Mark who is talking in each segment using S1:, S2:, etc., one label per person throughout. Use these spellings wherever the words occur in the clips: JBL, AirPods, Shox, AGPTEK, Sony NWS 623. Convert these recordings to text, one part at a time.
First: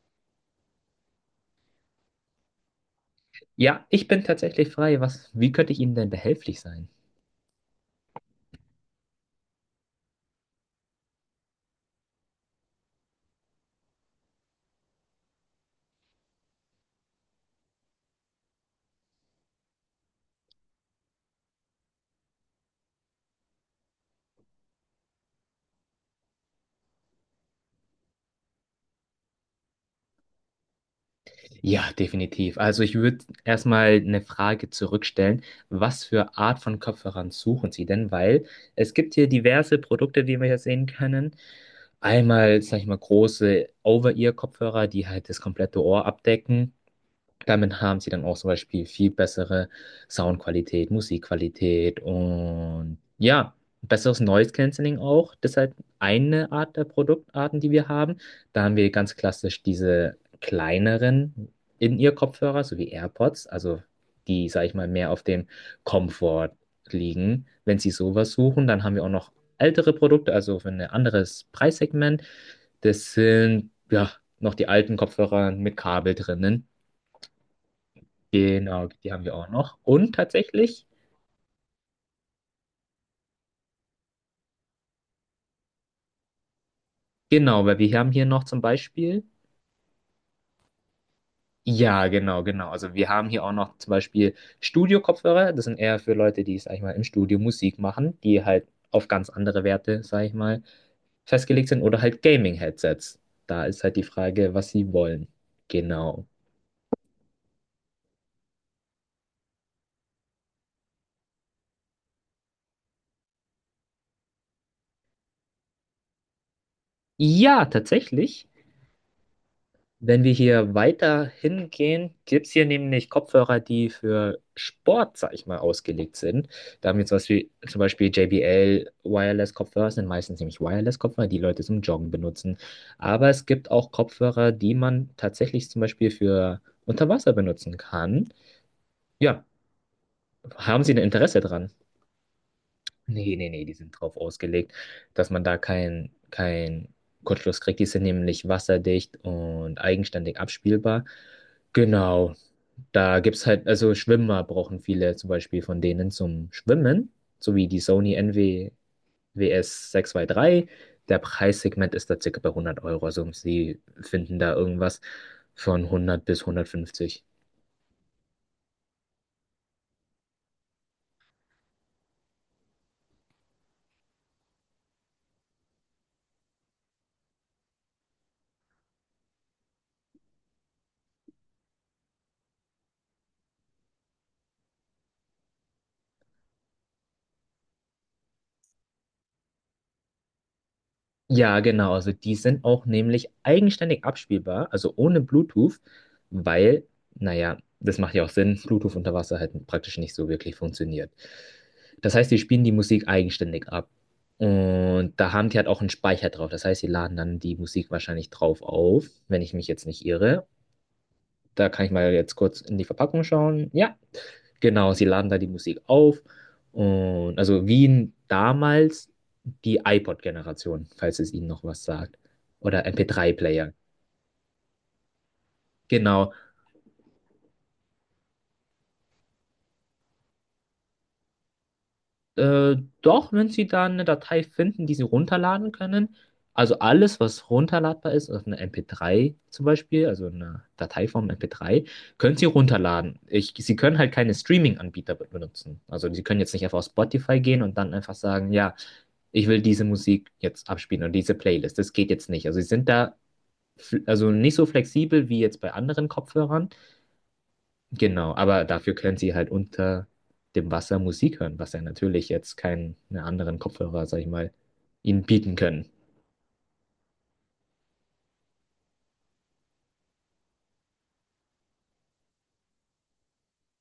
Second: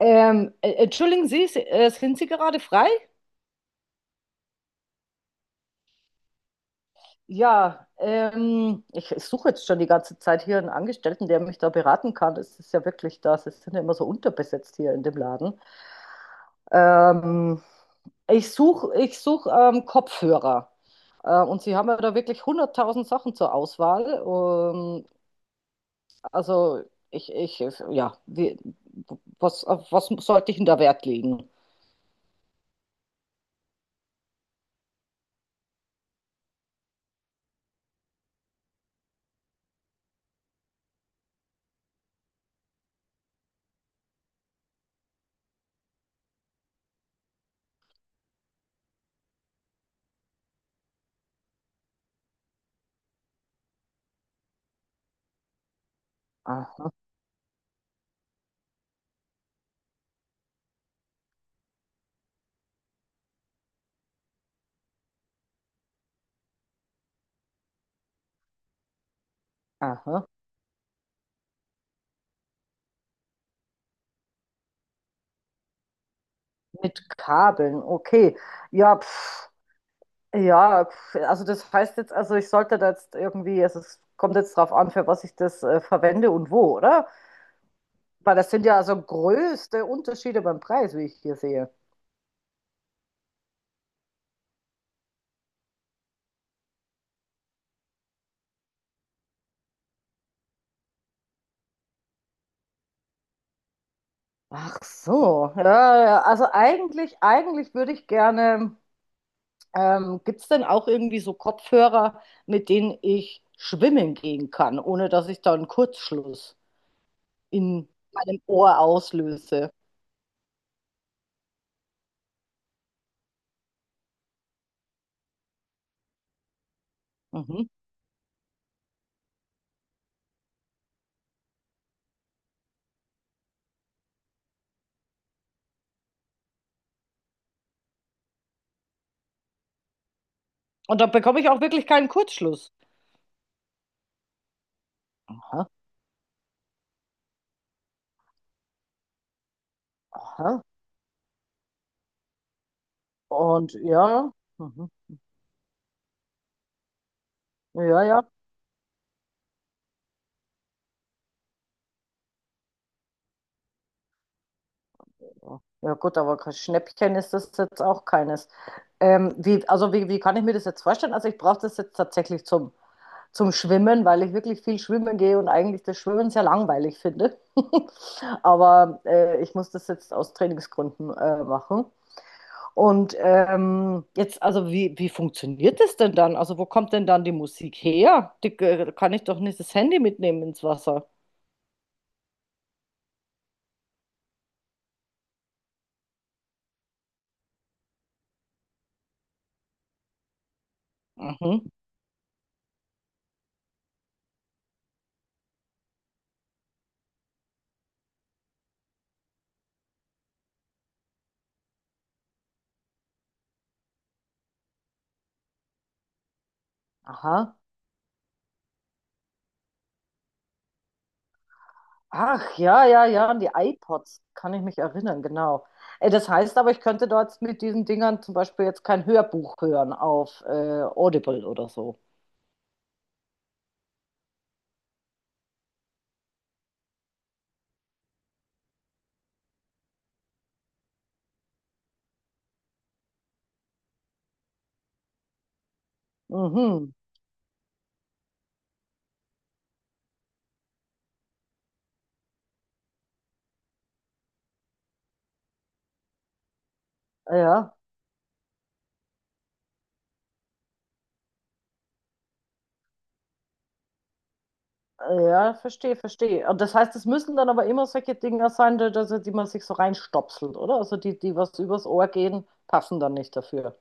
S1: Entschuldigen Sie, sind Sie gerade frei?
S2: Ja, ich bin tatsächlich frei. Wie könnte ich Ihnen denn behilflich sein?
S1: Ja, ich suche jetzt schon die ganze Zeit hier einen Angestellten, der mich da beraten kann. Es ist ja wirklich das, es sind ja immer so unterbesetzt hier in dem Laden. Ähm, ich suche Kopfhörer. Und Sie haben ja da wirklich hunderttausend Sachen zur Auswahl. Also ich, ich, ja, wie, was, auf was sollte ich denn da Wert legen?
S2: Ja, definitiv. Also ich würde erstmal eine Frage zurückstellen. Was für Art von Kopfhörern suchen Sie denn? Weil es gibt hier diverse Produkte, die wir hier sehen können. Einmal, sag ich mal, große Over-Ear-Kopfhörer, die halt das komplette Ohr abdecken. Damit haben sie dann auch zum Beispiel viel bessere Soundqualität, Musikqualität und ja, besseres Noise Cancelling auch. Das ist halt eine Art der
S1: Aha,
S2: Produktarten, die wir haben. Da haben wir ganz klassisch diese kleineren In-Ear-Kopfhörer, so wie AirPods, also die, sag ich mal, mehr auf dem Komfort liegen. Wenn sie sowas suchen, dann haben wir auch noch ältere
S1: aha.
S2: Produkte, also für ein anderes Preissegment. Das sind, ja, noch die alten Kopfhörer mit Kabel drinnen.
S1: Mit Kabeln, okay.
S2: Genau,
S1: Ja,
S2: die haben wir auch
S1: pf,
S2: noch. Und
S1: ja,
S2: tatsächlich,
S1: pf, also das heißt jetzt, also ich sollte da jetzt irgendwie, also es kommt jetzt drauf an, für was ich das verwende und wo, oder?
S2: genau, weil wir haben hier
S1: Weil
S2: noch
S1: das
S2: zum
S1: sind ja also
S2: Beispiel,
S1: größte Unterschiede beim Preis, wie ich hier sehe.
S2: ja, genau, genau. Also wir haben hier auch noch zum Beispiel Studio-Kopfhörer. Das sind eher für Leute, die, sag ich mal, im Studio Musik machen, die halt auf ganz andere Werte, sag ich mal, festgelegt sind oder halt Gaming-Headsets. Da ist halt die Frage, was
S1: Ach
S2: sie wollen.
S1: so, ja, ja, ja.
S2: Genau.
S1: Also eigentlich würde ich gerne, gibt es denn auch irgendwie so Kopfhörer, mit denen ich schwimmen gehen kann, ohne dass ich da einen Kurzschluss
S2: Ja,
S1: in meinem
S2: tatsächlich.
S1: Ohr auslöse?
S2: Wenn wir hier weiter hingehen, gibt es hier nämlich Kopfhörer, die für Sport, sag ich mal, ausgelegt sind. Da haben wir zum Beispiel,
S1: Mhm.
S2: JBL Wireless-Kopfhörer, sind meistens nämlich Wireless-Kopfhörer, die Leute zum Joggen benutzen. Aber es gibt auch Kopfhörer, die man tatsächlich zum Beispiel für unter Wasser benutzen kann. Ja, haben Sie ein
S1: Und da
S2: Interesse
S1: bekomme ich auch
S2: dran?
S1: wirklich keinen Kurzschluss.
S2: Nee, nee, nee, die sind drauf ausgelegt, dass man da
S1: Aha,
S2: keinen kein Kurzschluss kriegt. Die sind nämlich wasserdicht und eigenständig
S1: aha.
S2: abspielbar. Genau. Da gibt's halt,
S1: Und
S2: also
S1: ja,
S2: Schwimmer brauchen
S1: mhm,
S2: viele zum Beispiel von denen zum Schwimmen, so wie die
S1: ja,
S2: Sony
S1: ja.
S2: NWS 623. Der Preissegment ist da circa bei 100 Euro, also sie finden da irgendwas von
S1: Ja gut,
S2: 100
S1: aber
S2: bis
S1: kein Schnäppchen
S2: 150.
S1: ist das jetzt auch keines. Also wie kann ich mir das jetzt vorstellen? Also ich brauche das jetzt tatsächlich zum, zum Schwimmen, weil ich wirklich viel schwimmen gehe und eigentlich das Schwimmen sehr langweilig finde. Aber ich muss das jetzt aus Trainingsgründen machen. Und wie funktioniert das denn dann? Also wo kommt denn dann die Musik her? Die, kann ich doch nicht das Handy mitnehmen ins Wasser.
S2: Ja, genau. Also die sind auch nämlich eigenständig abspielbar, also ohne Bluetooth, weil, naja, das macht ja auch Sinn, Bluetooth unter Wasser halt praktisch nicht so wirklich funktioniert.
S1: Mhm.
S2: Das heißt, die spielen die Musik eigenständig ab. Und da haben die halt auch einen Speicher drauf. Das heißt, sie laden dann die Musik wahrscheinlich drauf auf, wenn ich mich jetzt nicht irre. Da kann ich mal jetzt kurz in die Verpackung schauen. Ja, genau, sie laden da die Musik auf. Und
S1: Aha.
S2: also Wien damals die iPod-Generation, falls es Ihnen noch was sagt.
S1: Ach, ja,
S2: Oder
S1: ja, ja, an die
S2: MP3-Player.
S1: iPods kann ich mich erinnern, genau. Das
S2: Genau.
S1: heißt aber, ich könnte dort mit diesen Dingern zum Beispiel jetzt kein Hörbuch hören auf Audible oder so.
S2: Doch, wenn Sie da eine Datei finden, die Sie runterladen können. Also alles, was runterladbar ist, also eine MP3 zum Beispiel, also eine Dateiform MP3, können Sie runterladen. Sie können halt keine Streaming-Anbieter benutzen. Also Sie können jetzt nicht einfach auf
S1: Mhm.
S2: Spotify gehen und dann einfach sagen, ja, ich will diese Musik jetzt abspielen und diese Playlist. Das geht jetzt nicht. Also Sie sind da, also nicht so flexibel wie jetzt bei anderen Kopfhörern.
S1: Ja.
S2: Genau, aber dafür können sie halt unter dem Wasser Musik hören, was ja natürlich jetzt keine anderen Kopfhörer, sag ich mal, ihnen
S1: Ja,
S2: bieten können.
S1: verstehe, verstehe. Und das heißt, es müssen dann aber immer solche Dinger sein, die, also die man sich so reinstopselt, oder? Also die, die was übers Ohr gehen, passen dann nicht dafür.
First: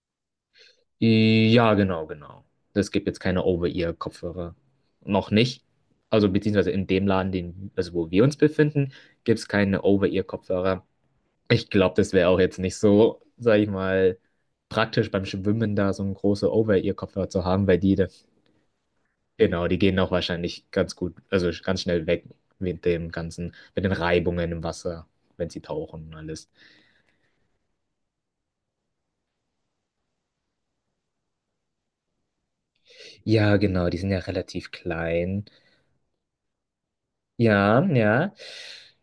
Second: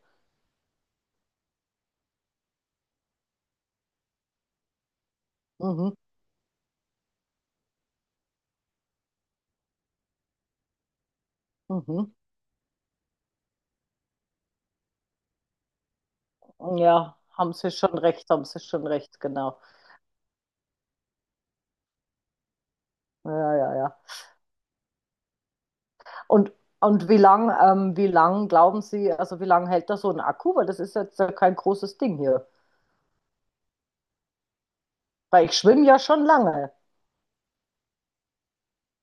S2: Ja, genau, genau. Es gibt jetzt keine Over-Ear-Kopfhörer. Noch nicht.
S1: Mhm,
S2: Also beziehungsweise in dem Laden, den, also wo wir uns befinden, gibt es keine Over-Ear-Kopfhörer. Ich glaube,
S1: mhm.
S2: das wäre auch jetzt nicht so, sag ich mal, praktisch beim Schwimmen da so ein große
S1: Ja,
S2: Over-Ear-Kopfhörer zu
S1: haben
S2: haben,
S1: Sie
S2: weil die.
S1: schon recht, haben Sie schon recht, genau.
S2: Genau, die gehen auch wahrscheinlich ganz gut, also ganz schnell weg mit dem ganzen,
S1: Ja, ja,
S2: mit den
S1: ja.
S2: Reibungen im Wasser, wenn sie tauchen und alles.
S1: Und, und wie lang, Wie lang glauben Sie, also wie lang hält da so ein Akku? Weil das ist jetzt kein großes Ding hier.
S2: Ja, genau, die sind ja relativ klein.
S1: Weil ich schwimme ja schon lange.
S2: Ja, ja.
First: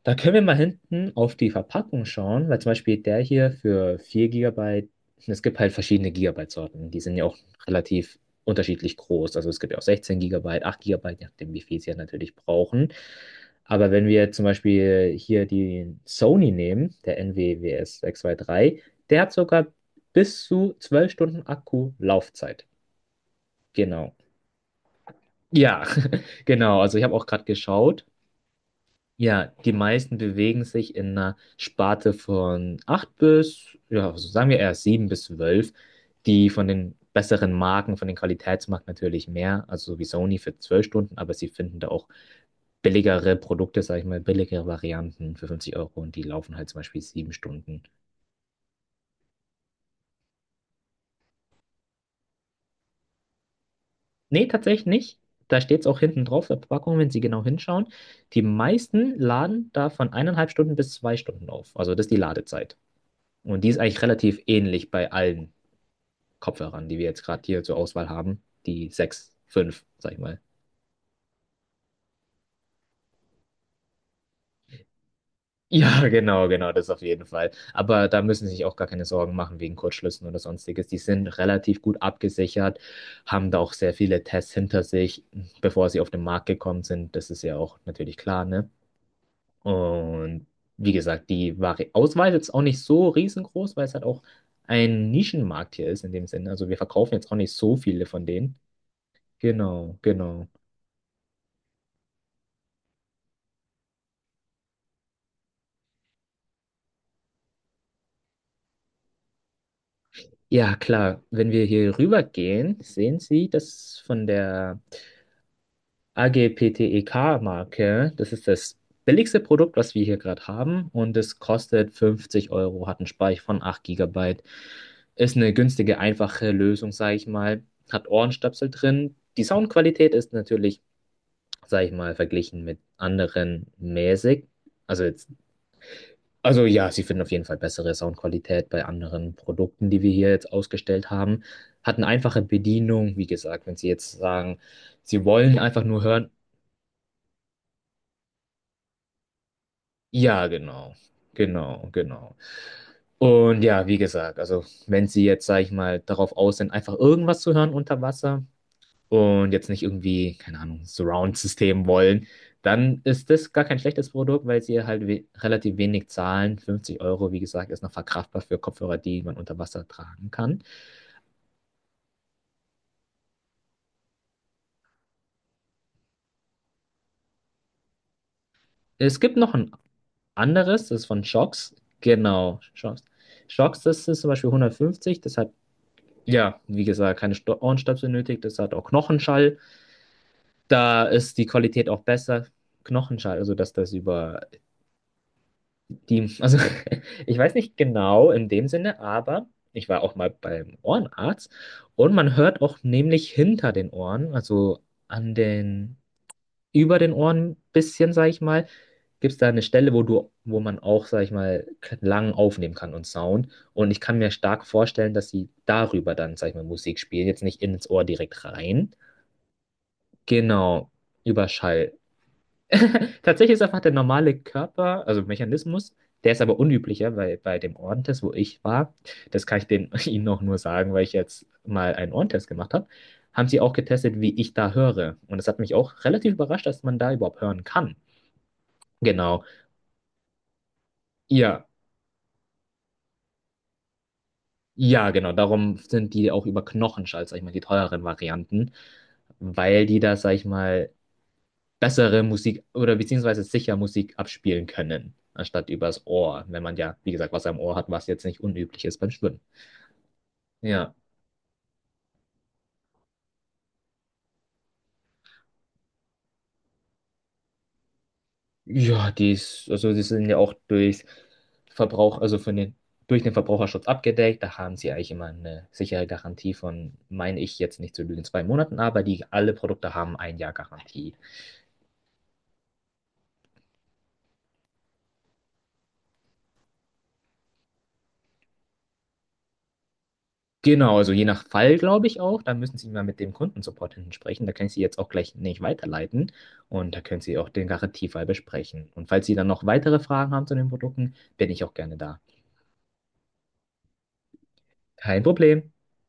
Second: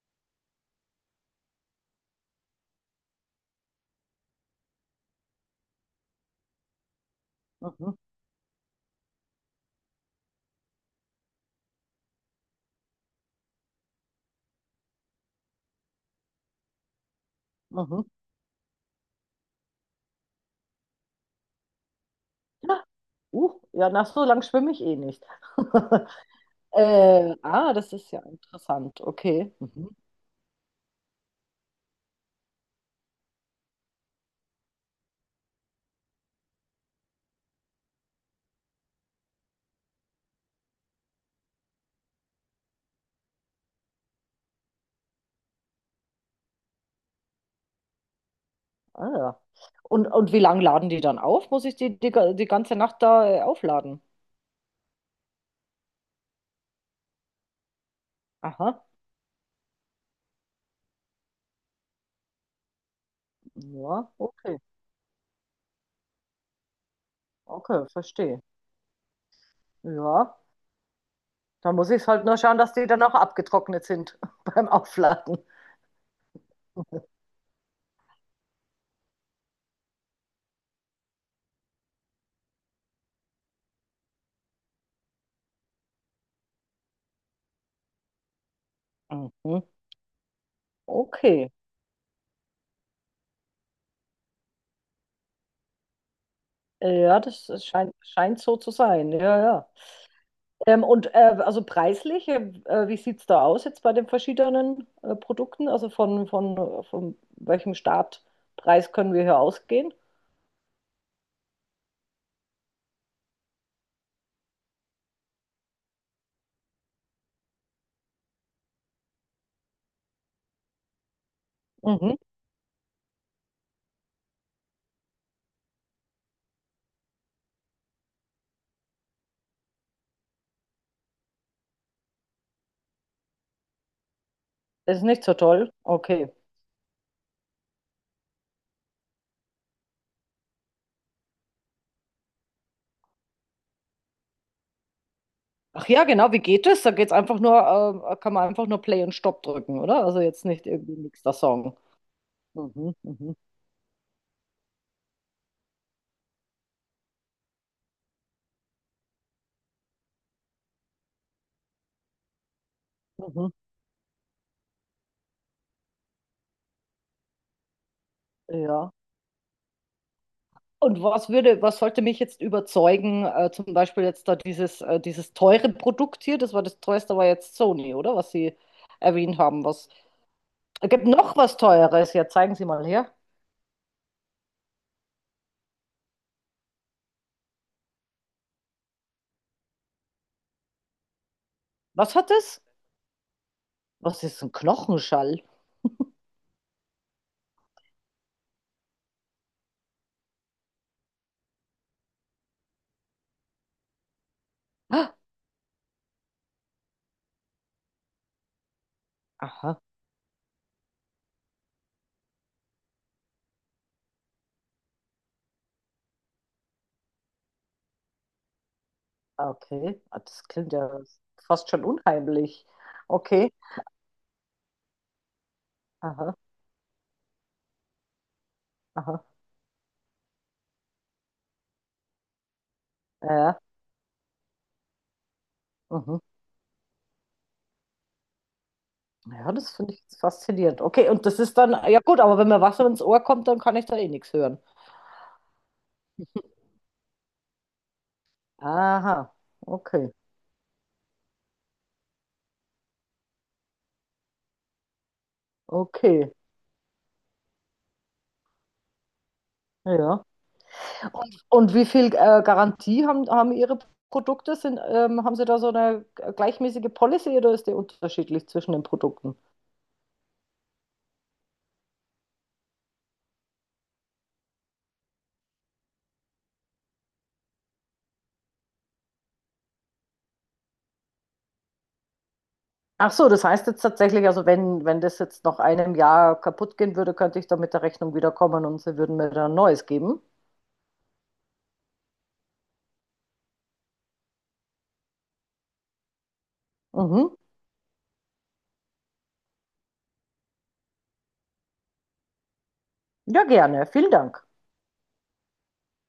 S2: Da können wir mal hinten auf die Verpackung schauen, weil zum Beispiel der hier für 4 Gigabyte. Es gibt halt verschiedene Gigabyte-Sorten, die sind ja auch
S1: Mhm,
S2: relativ unterschiedlich groß. Also es gibt ja auch 16 Gigabyte, 8 Gigabyte, je nachdem, wie viel sie ja natürlich brauchen. Aber wenn wir zum Beispiel hier die Sony nehmen, der NWWS
S1: mhm.
S2: 623, der hat sogar bis zu 12 Stunden Akkulaufzeit.
S1: Ja, uh, ja, nach
S2: Genau.
S1: so lang schwimme ich eh nicht.
S2: Ja, genau. Also ich habe auch gerade
S1: Das
S2: geschaut.
S1: ist ja interessant.
S2: Ja,
S1: Okay.
S2: die
S1: Mhm.
S2: meisten bewegen sich in einer Sparte von 8 bis, ja, also sagen wir eher 7 bis 12. Die von den besseren Marken, von den Qualitätsmarken natürlich mehr, also so wie Sony für 12 Stunden, aber sie finden da auch billigere Produkte, sag ich mal, billigere Varianten für 50 Euro und die laufen halt zum Beispiel 7 Stunden.
S1: Ah, ja. Und wie lange laden die dann auf? Muss ich die ganze Nacht da aufladen?
S2: Nee, tatsächlich nicht. Da steht es auch hinten drauf, der Packung, wenn Sie genau hinschauen. Die
S1: Aha.
S2: meisten laden da von 1,5 Stunden bis 2 Stunden auf. Also das ist die Ladezeit. Und die ist eigentlich
S1: Ja,
S2: relativ
S1: okay.
S2: ähnlich bei allen Kopfhörern, die wir jetzt gerade hier zur
S1: Okay,
S2: Auswahl
S1: verstehe.
S2: haben. Die 6 fünf, sag ich
S1: Ja,
S2: mal.
S1: dann muss ich halt nur schauen, dass die dann auch abgetrocknet sind beim Aufladen.
S2: Ja, genau, genau, das auf jeden Fall. Aber da müssen Sie sich auch gar keine Sorgen machen wegen Kurzschlüssen oder sonstiges. Die sind relativ gut abgesichert, haben da auch sehr viele Tests hinter sich, bevor sie auf den Markt gekommen sind. Das ist ja auch natürlich klar, ne?
S1: Mhm.
S2: Und wie gesagt,
S1: Okay.
S2: die Vari Auswahl ist jetzt auch nicht so riesengroß, weil es halt auch ein Nischenmarkt hier ist in dem Sinne. Also wir verkaufen
S1: Ja,
S2: jetzt auch
S1: das
S2: nicht so
S1: scheint,
S2: viele von
S1: scheint so
S2: denen.
S1: zu sein. Ja, ja.
S2: Genau, genau.
S1: Also preislich, wie sieht es da aus jetzt bei den verschiedenen Produkten? Also von welchem Startpreis können wir hier ausgehen?
S2: Ja, klar. Wenn wir hier rübergehen, sehen Sie das von der AGPTEK-Marke. Das ist das billigste Produkt, was wir hier gerade haben. Und es kostet
S1: Mhm.
S2: 50 Euro, hat einen Speicher von 8 Gigabyte, ist eine günstige, einfache Lösung, sage ich mal. Hat Ohrenstöpsel drin. Die Soundqualität ist natürlich, sage ich mal, verglichen mit anderen mäßig.
S1: Das
S2: Also
S1: ist nicht
S2: jetzt
S1: so toll. Okay.
S2: also ja, sie finden auf jeden Fall bessere Soundqualität bei anderen Produkten, die wir hier jetzt ausgestellt haben. Hat eine einfache Bedienung, wie gesagt, wenn sie jetzt sagen, sie wollen einfach
S1: Ach
S2: nur
S1: ja,
S2: hören.
S1: genau, wie geht das? Da geht's einfach nur, kann man einfach nur Play und Stop drücken, oder? Also jetzt
S2: Ja,
S1: nicht
S2: genau.
S1: irgendwie nächster Song.
S2: Genau, genau.
S1: Mhm, mhm,
S2: Und ja, wie gesagt, also wenn sie jetzt, sag ich mal, darauf aus sind, einfach irgendwas zu hören unter Wasser, und jetzt nicht irgendwie, keine Ahnung, Surround-System wollen, dann ist
S1: mhm,
S2: das gar kein schlechtes Produkt, weil sie halt we relativ wenig zahlen. 50 Euro, wie gesagt, ist noch verkraftbar für
S1: ja.
S2: Kopfhörer, die man unter Wasser tragen kann.
S1: Was sollte mich jetzt überzeugen, zum Beispiel jetzt da dieses teure Produkt hier? Das war das teuerste, war jetzt Sony, oder? Was Sie
S2: Es gibt
S1: erwähnt
S2: noch
S1: haben.
S2: ein
S1: Was,
S2: anderes,
S1: es
S2: das ist
S1: gibt
S2: von
S1: noch was
S2: Shox.
S1: Teures. Ja, zeigen
S2: Genau,
S1: Sie mal
S2: Shox.
S1: her.
S2: Shox, das ist zum Beispiel 150, das hat, ja, wie gesagt, keine Ohrenstöpsel benötigt, das hat auch Knochenschall. Da ist die Qualität auch
S1: Was hat
S2: besser.
S1: es?
S2: Knochenschall, also dass das
S1: Was
S2: über
S1: ist ein Knochenschall?
S2: die, also ich weiß nicht genau in dem Sinne, aber ich war auch mal beim Ohrenarzt und man hört auch nämlich hinter den Ohren, also
S1: Ah,
S2: an den, über den Ohren bisschen, sag ich mal, gibt es da eine
S1: aha,
S2: Stelle, wo man auch, sag ich mal, Klang aufnehmen kann und Sound. Und ich kann mir stark vorstellen, dass sie darüber dann, sag ich mal, Musik spielen, jetzt nicht ins Ohr direkt rein.
S1: ah, okay. Ah, das klingt
S2: Genau,
S1: ja
S2: über
S1: fast schon
S2: Schall.
S1: unheimlich. Okay,
S2: Tatsächlich ist einfach der normale Körper, also Mechanismus, der
S1: aha,
S2: ist aber unüblicher, weil bei dem Ohrentest, wo ich war,
S1: aha.
S2: das kann ich Ihnen auch nur sagen, weil ich jetzt mal einen Ohrentest gemacht habe,
S1: Ja,
S2: haben sie
S1: ja.
S2: auch getestet, wie ich da höre. Und das hat mich auch
S1: Mhm.
S2: relativ überrascht, dass man da überhaupt hören kann. Genau.
S1: Ja, das finde ich jetzt faszinierend. Okay, und das ist
S2: Ja,
S1: dann, ja gut, aber wenn mir Wasser ins Ohr kommt, dann kann ich da eh nichts hören.
S2: ja, genau. Darum sind die auch über Knochenschall, sag ich mal, die teureren Varianten,
S1: Aha,
S2: weil die
S1: okay,
S2: da, sag ich mal, bessere Musik oder beziehungsweise sicher Musik abspielen können, anstatt übers
S1: okay.
S2: Ohr, wenn man ja, wie gesagt, was am Ohr hat, was jetzt nicht unüblich ist beim Schwimmen.
S1: Ja.
S2: Ja.
S1: Und wie viel Garantie haben Ihre Produkte? Sind, haben Sie da so eine gleichmäßige Policy oder ist die unterschiedlich zwischen den
S2: Ja, die
S1: Produkten?
S2: ist, also die sind ja auch durch Verbrauch, also von den, durch den Verbraucherschutz abgedeckt. Da haben sie eigentlich immer eine sichere Garantie von, meine ich jetzt nicht zu lügen, 2 Monaten, aber die alle Produkte haben ein Jahr Garantie.
S1: Ach so, das heißt jetzt tatsächlich, also wenn, wenn das jetzt nach einem Jahr kaputt gehen würde, könnte ich da mit der Rechnung wiederkommen und sie würden mir dann ein neues geben.
S2: Genau, also je nach Fall, glaube ich auch. Da müssen Sie mal mit dem Kundensupport hinten sprechen. Da kann ich Sie jetzt auch gleich nicht weiterleiten. Und da können
S1: Mhm.
S2: Sie auch den Garantiefall besprechen. Und falls Sie dann noch weitere Fragen haben zu den Produkten, bin ich auch gerne da.
S1: Ja, gerne. Vielen Dank.
S2: Kein Problem.